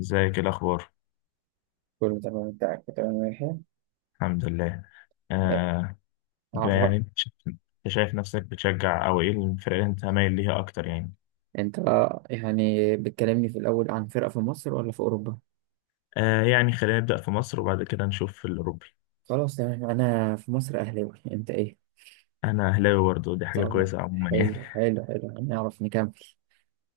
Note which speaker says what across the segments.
Speaker 1: ازيك؟ إيه الاخبار؟
Speaker 2: كله تمام، انت تمام؟ ماشي.
Speaker 1: الحمد لله.
Speaker 2: إيه.
Speaker 1: آه. يعني
Speaker 2: اه.
Speaker 1: انت أنت شايف نفسك بتشجع او ايه الفرق اللي انت مايل ليها اكتر يعني؟
Speaker 2: انت يعني بتكلمني في الاول عن فرقة في مصر ولا في اوروبا؟
Speaker 1: آه، يعني خلينا نبدا في مصر وبعد كده نشوف في الاوروبي.
Speaker 2: خلاص، تمام. انا في مصر اهلاوي. انت ايه؟
Speaker 1: انا اهلاوي برضه، دي حاجه
Speaker 2: طب
Speaker 1: كويسه عموما يعني.
Speaker 2: حلو حلو حلو، هنعرف نكمل.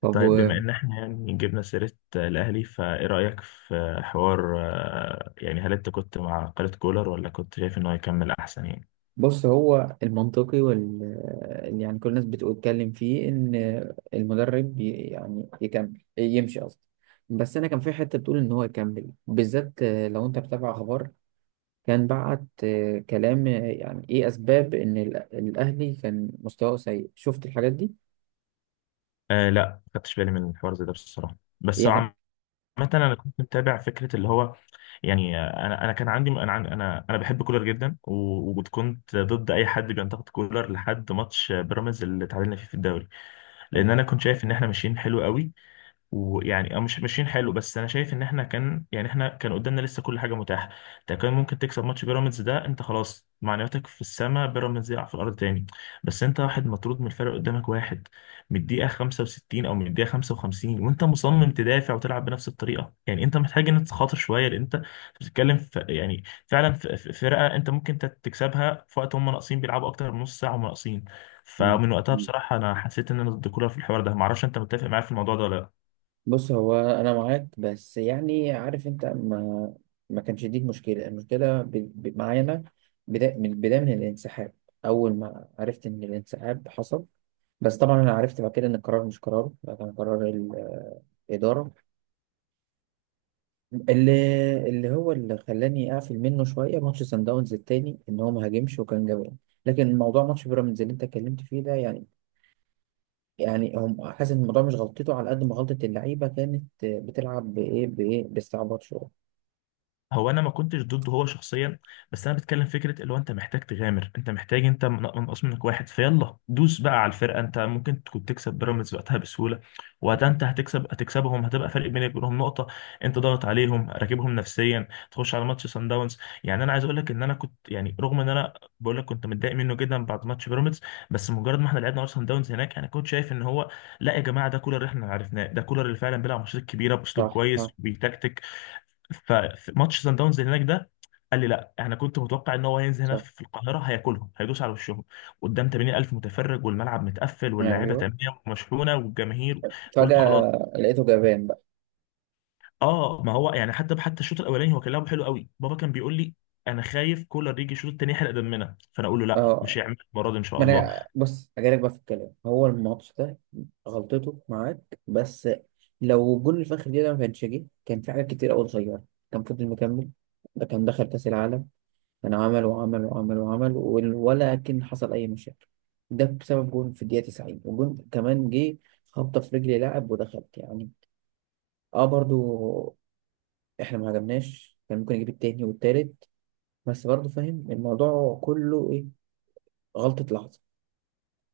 Speaker 2: طب.
Speaker 1: طيب، بما ان احنا يعني جبنا سيره، الاهلي، فايه رايك في حوار، يعني هل انت كنت مع قلة كولر ولا كنت شايف انه هيكمل احسن يعني؟
Speaker 2: بص، هو المنطقي اللي يعني كل الناس بتتكلم فيه ان المدرب يعني يكمل، يمشي قصدي. بس انا كان في حته بتقول ان هو يكمل، بالذات لو انت بتابع اخبار. كان بعت كلام. يعني ايه اسباب ان الاهلي كان مستواه سيء؟ شفت الحاجات دي؟
Speaker 1: آه لا، ما خدتش بالي من الحوار زي ده بصراحه، بس
Speaker 2: يعني.
Speaker 1: هو، مثلا، انا كنت متابع فكره اللي هو، يعني انا كان عندي انا عن- انا انا بحب كولر جدا و- وكنت ضد اي حد بينتقد كولر لحد ماتش بيراميدز اللي تعادلنا فيه في الدوري. لان انا كنت شايف ان احنا ماشيين حلو قوي. ويعني مش ماشيين حلو، بس انا شايف ان احنا كان قدامنا لسه كل حاجه متاحه. انت كان ممكن تكسب ماتش بيراميدز ده، انت خلاص معنوياتك في السماء، بيراميدز يقع في الارض تاني. بس انت واحد مطرود من الفرق، قدامك واحد من الدقيقه 65 او من الدقيقه 55، وانت مصمم تدافع وتلعب بنفس الطريقه. يعني انت محتاج ان تخاطر شويه، لان انت بتتكلم في يعني فعلا في فرقه انت ممكن تكسبها في وقت هم ناقصين، بيلعبوا اكتر من نص ساعه هم ناقصين.
Speaker 2: مم.
Speaker 1: فمن وقتها
Speaker 2: مم.
Speaker 1: بصراحه انا حسيت ان انا ضد كولر في الحوار ده. معرفش انت متفق معايا في الموضوع ده ولا.
Speaker 2: بص، هو انا معاك، بس يعني عارف انت ما كانش دي المشكله. المشكله معايا انا. من البدايه، من الانسحاب. اول ما عرفت ان الانسحاب حصل. بس طبعا انا عرفت بعد كده ان القرار مش قرار، ده كان قرار الاداره. اللي اللي خلاني اقفل منه شويه ماتش سان داونز التاني، ان هو ما هاجمش وكان جبان. لكن موضوع ماتش بيراميدز اللي انت اتكلمت فيه ده، يعني هم حاسس ان الموضوع مش غلطته، على قد ما غلطه اللعيبه كانت بتلعب بايه بايه، باستعباط شويه.
Speaker 1: هو انا ما كنتش ضده هو شخصيا، بس انا بتكلم فكره اللي هو انت محتاج تغامر. انت محتاج، انت منقص منك واحد، فيلا دوس بقى على الفرقه. انت ممكن تكون تكسب بيراميدز وقتها بسهوله. وقتها انت هتكسبهم، هتبقى فرق بينك وبينهم نقطه. انت ضغط عليهم، راكبهم نفسيا، تخش على ماتش سان داونز. يعني انا عايز اقول لك ان انا كنت، يعني رغم ان انا بقول لك كنت متضايق منه جدا بعد ماتش بيراميدز، بس مجرد ما احنا لعبنا ماتش سان داونز هناك، انا كنت شايف ان هو، لا يا جماعه، ده كولر اللي احنا عرفناه، ده كولر اللي فعلا بيلعب ماتشات كبيره باسلوب
Speaker 2: صح،
Speaker 1: كويس
Speaker 2: صح،
Speaker 1: بيتكتك. فماتش سان داونز اللي هناك ده قال لي لا، انا كنت متوقع ان هو هينزل هنا
Speaker 2: صح.
Speaker 1: في القاهره هياكلهم، هيدوس على وشهم قدام 80000 متفرج، والملعب متقفل، واللاعيبه
Speaker 2: ايوه،
Speaker 1: تمام ومشحونه، والجماهير. قلت خلاص.
Speaker 2: فجاه لقيته جبان بقى.
Speaker 1: اه، ما هو يعني حتى الشوط الاولاني هو كان لعبه حلو قوي. بابا كان بيقول لي انا خايف كولر يجي الشوط التاني يحرق دمنا، فانا اقول له لا
Speaker 2: اه،
Speaker 1: مش هيعمل المره دي ان شاء
Speaker 2: ما
Speaker 1: الله.
Speaker 2: انا بص، هجيلك بقى في الكلام. هو الماتش ده غلطته معاك، بس لو جول الفخر دي ده ما كانش جه، كان في حاجات كتير قوي صغيره. كان فضل مكمل، ده كان دخل كاس العالم. كان عمل وعمل وعمل وعمل ولكن حصل اي مشاكل؟ ده بسبب جول في الدقيقه 90، وجول كمان جه خبطه في رجل لاعب ودخلت، يعني. اه برضو، احنا ما عجبناش، كان ممكن يجيب التاني والتالت. بس برضو فاهم الموضوع كله ايه، غلطه لحظه.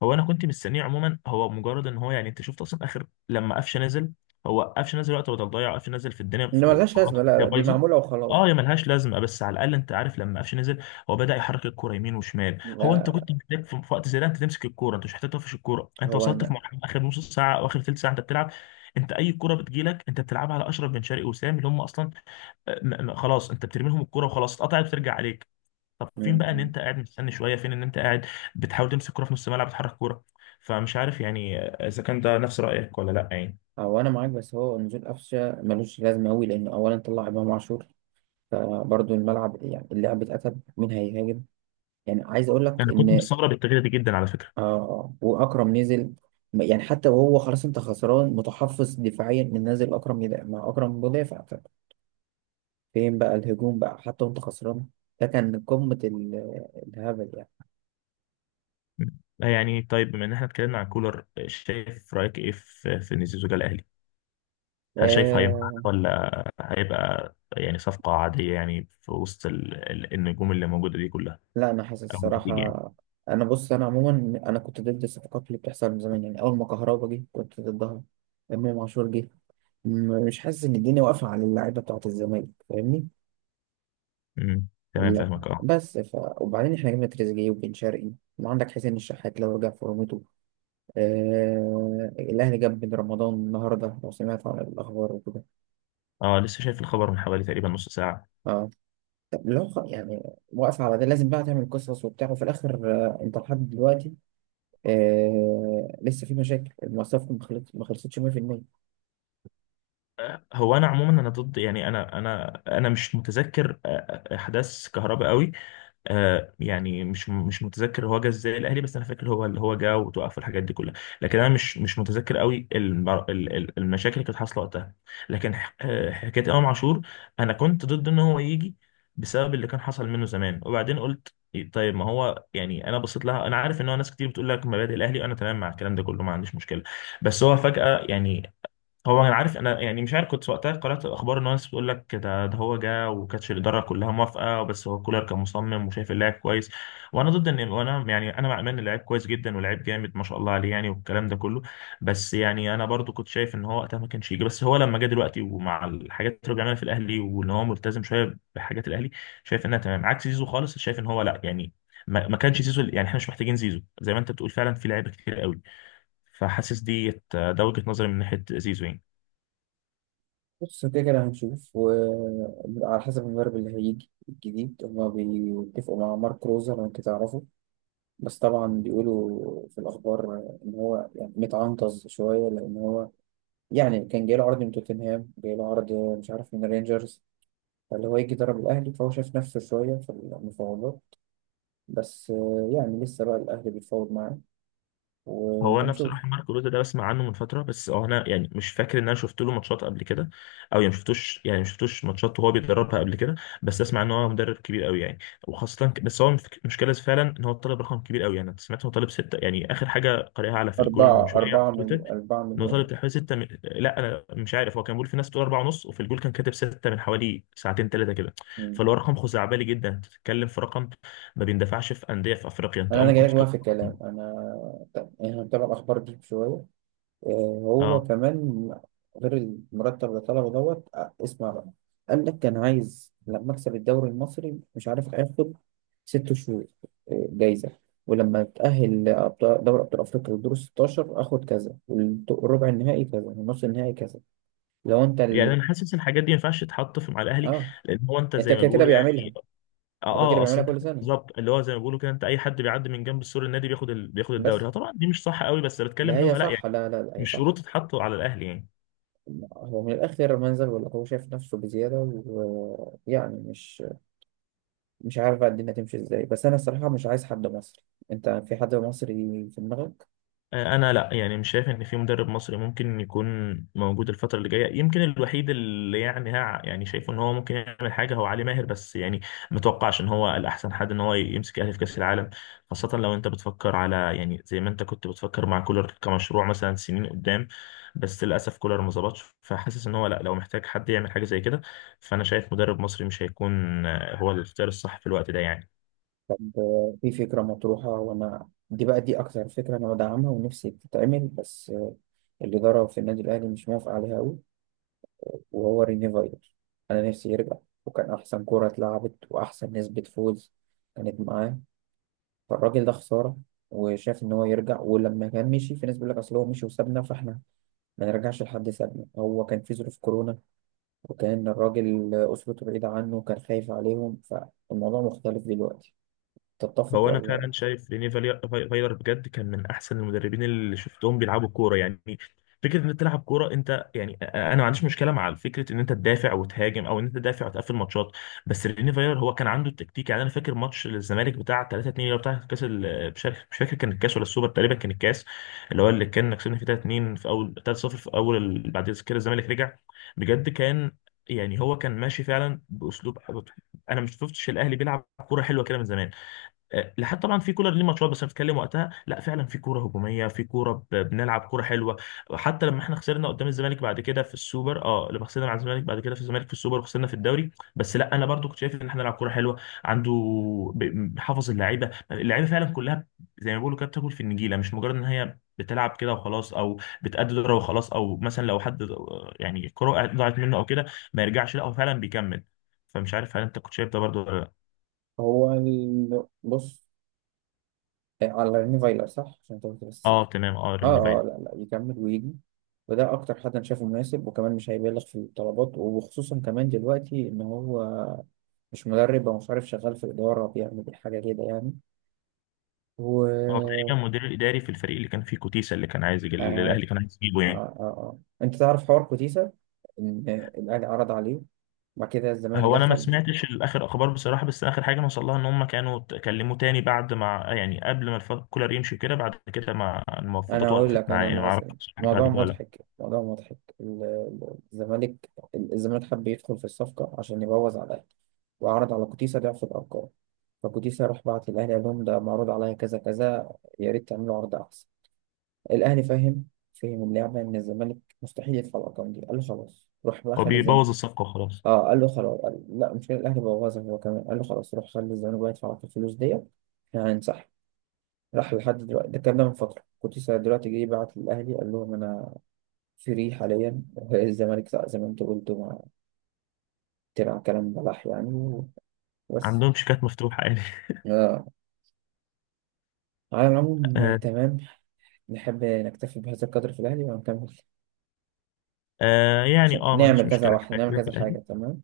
Speaker 1: هو انا كنت مستنيه عموما. هو مجرد ان هو، يعني انت شفت اصلا اخر لما قفشه نزل، هو قفشه نزل وقت بدل ضيع، قفشه نزل في الدنيا،
Speaker 2: انما
Speaker 1: في
Speaker 2: ملهاش
Speaker 1: في خط
Speaker 2: لازمه، لا، لا،
Speaker 1: الدنيا
Speaker 2: دي
Speaker 1: بايظه.
Speaker 2: معموله وخلاص.
Speaker 1: اه يا ملهاش لازمه، بس على الاقل انت عارف لما قفشه نزل، هو بدا يحرك الكوره يمين وشمال. هو انت كنت
Speaker 2: لا.
Speaker 1: محتاج في وقت زي ده انت تمسك الكوره، انت مش محتاج تقفش الكوره. انت
Speaker 2: هو
Speaker 1: وصلت في
Speaker 2: انا
Speaker 1: مرحله اخر نص ساعه او اخر ثلث ساعه انت بتلعب. انت اي كوره بتجيلك انت بتلعبها على اشرف بن شرقي وسام اللي هم اصلا، خلاص انت بترمي لهم الكوره وخلاص، اتقطعت بترجع عليك. طب فين بقى ان
Speaker 2: م.
Speaker 1: انت قاعد مستني شويه، فين ان انت قاعد بتحاول تمسك كوره في نص الملعب، تحرك كوره. فمش عارف يعني اذا كان ده نفس رايك ولا لا يعني.
Speaker 2: هو انا معاك، بس هو نزول قفشه ملوش لازمه قوي، لان اولا طلع امام عاشور. فبرضه الملعب، يعني اللعب اتقتل، مين هيهاجم؟ يعني عايز اقول لك
Speaker 1: انا كنت
Speaker 2: ان
Speaker 1: مستغرب التغيير ده جدا على فكره.
Speaker 2: واكرم نزل. يعني حتى وهو خلاص انت خسران، متحفظ دفاعيا، من نازل اكرم يدافع مع اكرم مدافع. فين بقى الهجوم بقى، حتى وانت خسران؟ ده كان قمه الهبل يعني.
Speaker 1: يعني طيب، بما ان احنا اتكلمنا عن كولر، شايف رايك ايه في ان زيزو جه الاهلي؟ هل شايف هينفع،
Speaker 2: آه
Speaker 1: ولا هيبقى يعني صفقه عاديه يعني في وسط النجوم اللي موجوده دي كلها،
Speaker 2: لا، انا حاسس
Speaker 1: او
Speaker 2: الصراحه.
Speaker 1: النتيجه يعني؟
Speaker 2: انا بص، انا عموما انا كنت ضد الصفقات اللي بتحصل من زمان، يعني اول ما كهربا جه كنت ضدها. امام عاشور جه. مش حاسس ان الدنيا واقفه على اللعيبه بتاعه الزمالك، فاهمني؟
Speaker 1: امم تمام،
Speaker 2: لا.
Speaker 1: فاهمك اه.
Speaker 2: بس وبعدين احنا جبنا تريزيجيه وبن شرقي، وعندك حسين الشحات لو رجع فورمته. الاهلي جاب بن رمضان النهارده، لو سمعت عن الاخبار وكده.
Speaker 1: اه لسه شايف الخبر من حوالي تقريبا نص ساعه.
Speaker 2: اه. طب لو يعني واقف على ده، لازم بقى تعمل قصص وبتاع، وفي الاخر انت لحد دلوقتي لسه في مشاكل. المواصفات ما خلصتش 100%.
Speaker 1: هو انا عموما انا ضد، يعني انا مش متذكر احداث كهرباء قوي. يعني مش متذكر هو جه ازاي الاهلي، بس انا فاكر هو اللي هو جه وتوقف الحاجات دي كلها. لكن انا مش متذكر قوي المشاكل اللي كانت حاصله وقتها. لكن حكايه امام عاشور، انا كنت ضد ان هو يجي بسبب اللي كان حصل منه زمان. وبعدين قلت طيب، ما هو يعني انا بصيت لها. انا عارف ان هو ناس كتير بتقول لك مبادئ الاهلي وانا تمام مع الكلام ده كله، ما عنديش مشكله، بس هو فجاه يعني. هو انا عارف انا يعني، مش عارف كنت وقتها قرأت الاخبار ان الناس بتقول لك ده هو جه وكانتش الاداره كلها موافقه بس هو كولر كان مصمم وشايف اللاعب كويس. وانا ضد ان، وانا يعني انا مع امان اللاعب كويس جدا، ولاعب جامد ما شاء الله عليه يعني والكلام ده كله. بس يعني انا برضو كنت شايف ان هو وقتها ما كانش يجي. بس هو لما جه دلوقتي ومع الحاجات اللي رجعنا في الاهلي وان هو ملتزم شويه بحاجات الاهلي، شايف انها تمام. عكس زيزو خالص، شايف ان هو لا يعني، ما كانش زيزو، يعني احنا مش محتاجين زيزو. زي ما انت بتقول فعلا في لعيبه كتير قوي. فحاسس ديت، ده وجهة نظري من ناحية زيزو يعني.
Speaker 2: بص، كده كده هنشوف، وعلى حسب المدرب اللي هيجي الجديد. هما بيتفقوا مع مارك روزر، انا كنت اعرفه. بس طبعا بيقولوا في الاخبار ان هو يعني متعنطز شويه، لان هو يعني كان جاي له عرض من توتنهام، جاي له عرض مش عارف من رينجرز. فاللي هو يجي يدرب الاهلي، فهو شايف نفسه شويه في المفاوضات. بس يعني لسه بقى الاهلي بيتفاوض معاه،
Speaker 1: هو انا
Speaker 2: وهنشوف.
Speaker 1: بصراحه مارك روتا ده بسمع عنه من فتره، بس هو انا يعني مش فاكر ان انا شفت له ماتشات قبل كده، او يعني مشفتوش ماتشات وهو بيدربها قبل كده. بس اسمع ان هو مدرب كبير قوي يعني، وخاصه بس هو المشكله فعلا ان هو طالب رقم كبير قوي يعني. انا سمعت إن هو طالب سته، يعني اخر حاجه قارئها على في الجول من شويه على تويتر،
Speaker 2: أربعة
Speaker 1: ان هو طالب تحوالي سته من، لا انا مش عارف، هو كان بيقول في ناس بتقول اربعه ونص، وفي الجول كان كاتب سته من حوالي ساعتين ثلاثه كده.
Speaker 2: مليون
Speaker 1: فاللي هو رقم خزعبلي جدا، تتكلم في رقم ما بيندفعش في انديه في افريقيا. انت
Speaker 2: انا
Speaker 1: اه
Speaker 2: انا
Speaker 1: ممكن
Speaker 2: جايلك بقى
Speaker 1: تطلب.
Speaker 2: في الكلام. انا طب احنا بنتابع الاخبار دي شويه، آه، هو
Speaker 1: اه
Speaker 2: كمان غير المرتب اللي طلبه، دوت اسمع بقى. قال لك كان عايز لما اكسب الدوري المصري، مش عارف هياخد 6 شهور جايزه. ولما اتاهل دوري ابطال افريقيا للدور 16 اخد كذا، والربع النهائي كذا، والنص النهائي كذا. لو انت
Speaker 1: يعني
Speaker 2: اللي
Speaker 1: انا حاسس الحاجات دي ما ينفعش تتحط في مع الاهلي،
Speaker 2: اه
Speaker 1: لان هو انت
Speaker 2: انت
Speaker 1: زي ما
Speaker 2: كده كده
Speaker 1: بيقولوا
Speaker 2: بيعملها.
Speaker 1: يعني. اه
Speaker 2: هو كده كده
Speaker 1: اه، اصل
Speaker 2: بيعملها
Speaker 1: انت
Speaker 2: كل
Speaker 1: كده
Speaker 2: سنه.
Speaker 1: بالظبط، اللي هو زي ما بيقولوا كده، انت اي حد بيعدي من جنب سور النادي بياخد بياخد
Speaker 2: بس
Speaker 1: الدوري. اه طبعا دي مش صح قوي، بس بتكلم
Speaker 2: لا،
Speaker 1: اللي
Speaker 2: هي
Speaker 1: هو لا
Speaker 2: صح.
Speaker 1: يعني،
Speaker 2: لا، لا، لا، هي
Speaker 1: مش شروط
Speaker 2: صح.
Speaker 1: تتحط على الاهلي يعني.
Speaker 2: هو من الآخر منزل ولا هو شايف نفسه بزيادة؟ ويعني مش عارف بقى الدنيا تمشي ازاي. بس أنا الصراحة مش عايز حد مصري. أنت في حد مصري في دماغك؟
Speaker 1: انا لا، يعني مش شايف ان في مدرب مصري ممكن يكون موجود الفتره اللي جايه. يمكن الوحيد اللي يعني ها يعني شايفه ان هو ممكن يعمل حاجه هو علي ماهر، بس يعني ما اتوقعش ان هو الاحسن حد ان هو يمسك الاهلي في كاس العالم، خاصه لو انت بتفكر على يعني زي ما انت كنت بتفكر مع كولر كمشروع مثلا سنين قدام. بس للاسف كولر ما ظبطش، فحاسس ان هو لا، لو محتاج حد يعمل حاجه زي كده، فانا شايف مدرب مصري مش هيكون هو الاختيار الصح في الوقت ده يعني.
Speaker 2: طب في فكرة مطروحة، وأنا دي بقى، دي أكتر فكرة أنا بدعمها ونفسي تتعمل. بس الإدارة في النادي الأهلي مش موافقة عليها أوي، وهو ريني فايلر. أنا نفسي يرجع، وكان أحسن كرة اتلعبت وأحسن نسبة فوز كانت معاه. فالراجل ده خسارة. وشاف إن هو يرجع. ولما كان مشي، في ناس بيقول لك أصل هو مشي وسابنا، فإحنا ما نرجعش لحد سابنا. هو كان في ظروف كورونا، وكان الراجل أسرته بعيدة عنه وكان خايف عليهم. فالموضوع مختلف دلوقتي. تتفق
Speaker 1: هو انا
Speaker 2: ولا؟
Speaker 1: فعلا شايف ريني فايلر بجد كان من احسن المدربين اللي شفتهم بيلعبوا كوره يعني. فكره ان انت تلعب كوره، انت يعني انا ما عنديش مشكله مع فكره ان انت تدافع وتهاجم او ان انت تدافع وتقفل ماتشات، بس ريني فايلر هو كان عنده التكتيك. يعني انا فاكر ماتش الزمالك بتاع 3-2، اللي هو بتاع كاس مش فاكر كان الكاس ولا السوبر، تقريبا كان الكاس، اللي كان كسبنا فيه 3-2، في اول 3-0 في اول بعد كده الزمالك رجع. بجد كان، يعني هو كان ماشي فعلا باسلوب. انا ما شفتش الاهلي بيلعب كوره حلوه كده من زمان، لحد طبعا في كولر ليه ماتشات بس هنتكلم وقتها. لا فعلا في كوره هجوميه، في كوره بنلعب كوره حلوه، حتى لما احنا خسرنا قدام الزمالك بعد كده في السوبر. اه لما خسرنا على الزمالك بعد كده في الزمالك في السوبر وخسرنا في الدوري، بس لا انا برضو كنت شايف ان احنا نلعب كوره حلوه. عنده حافظ اللعيبه، فعلا كلها زي ما بيقولوا كده بتاكل في النجيله، مش مجرد ان هي بتلعب كده وخلاص، او بتأدي دورة وخلاص، او مثلا لو حد، يعني الكوره ضاعت منه او كده ما يرجعش، لا هو فعلا بيكمل. فمش عارف هل انت كنت شايف ده برضو ولا لا.
Speaker 2: هو بص. إيه، على ريني فايلر صح، عشان تقول بس سيكا.
Speaker 1: اه تمام، اه رن.
Speaker 2: اه، اه. لا، لا، يكمل ويجي. وده أكتر حد أنا شايفه مناسب، وكمان مش هيبالغ في الطلبات، وخصوصا كمان دلوقتي إن هو مش مدرب، أو مش عارف، شغال في الإدارة بيعمل حاجة كده يعني.
Speaker 1: هو
Speaker 2: و
Speaker 1: تقريبا مدير الاداري في الفريق اللي كان فيه كوتيسا، اللي كان عايز يجي، اللي
Speaker 2: آه،
Speaker 1: الاهلي كان عايز يجيبه
Speaker 2: آه،
Speaker 1: يعني.
Speaker 2: آه، آه. انت تعرف حوار كوتيسا، ان الاهلي عرض عليه، وبعد كده الزمالك
Speaker 1: هو انا ما
Speaker 2: دخل؟
Speaker 1: سمعتش الاخر اخبار بصراحه، بس اخر حاجه نوصل لها ان هم كانوا كلموه تاني بعد ما، يعني قبل ما كولر يمشي كده، بعد كده ما
Speaker 2: انا
Speaker 1: المفاوضات
Speaker 2: هقول
Speaker 1: وقفت
Speaker 2: لك
Speaker 1: معاه
Speaker 2: انا
Speaker 1: يعني.
Speaker 2: اللي
Speaker 1: ما
Speaker 2: حصل إيه.
Speaker 1: اعرفش حاجه بعد
Speaker 2: موضوع
Speaker 1: كده لا.
Speaker 2: مضحك، موضوع مضحك. الزمالك حب يدخل في الصفقه عشان يبوظ على الاهلي، وعرض على كوتيسا ضعف الارقام. فكوتيسا راح بعت للاهلي قال لهم ده معروض عليا كذا كذا، يا ريت تعملوا عرض احسن. الاهلي فاهم، فهم اللعبه ان الزمالك مستحيل يدفع الارقام دي، قال له خلاص، روح بقى
Speaker 1: هو
Speaker 2: خلي
Speaker 1: بيبوظ الصفقه وخلاص.
Speaker 2: اه، قال له خلاص. قال لا مش كده، الاهلي بوظها هو كمان، قال له خلاص روح، خلي الزمالك بقى يدفع لك الفلوس ديت. احنا هنسحب. راح لحد دلوقتي. ده الكلام ده من فتره، كنت لسه دلوقتي جاي بعت للاهلي قال لهم انا فري حاليا. الزمالك ساق، زي ما انت قلت، ما تبع، كلام بلح يعني. بس
Speaker 1: عندهم شيكات مفتوحه يعني.
Speaker 2: آه. على العموم
Speaker 1: آه.
Speaker 2: تمام. نحب نكتفي بهذا القدر في الاهلي ونكمل،
Speaker 1: آه يعني
Speaker 2: عشان
Speaker 1: اه ما عنديش
Speaker 2: نعمل كذا
Speaker 1: مشكله،
Speaker 2: واحد،
Speaker 1: كفايه
Speaker 2: نعمل
Speaker 1: كده في
Speaker 2: كذا
Speaker 1: الاهلي.
Speaker 2: حاجه. تمام.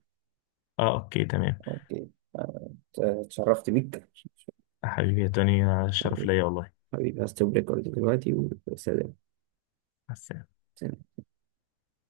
Speaker 1: اه اوكي تمام.
Speaker 2: اوكي. آه، اتشرفت بيك.
Speaker 1: حبيبي يا توني، الشرف ليا والله.
Speaker 2: حبيبي، هستوب ريكورد دلوقتي. وسلام.
Speaker 1: مع السلامه.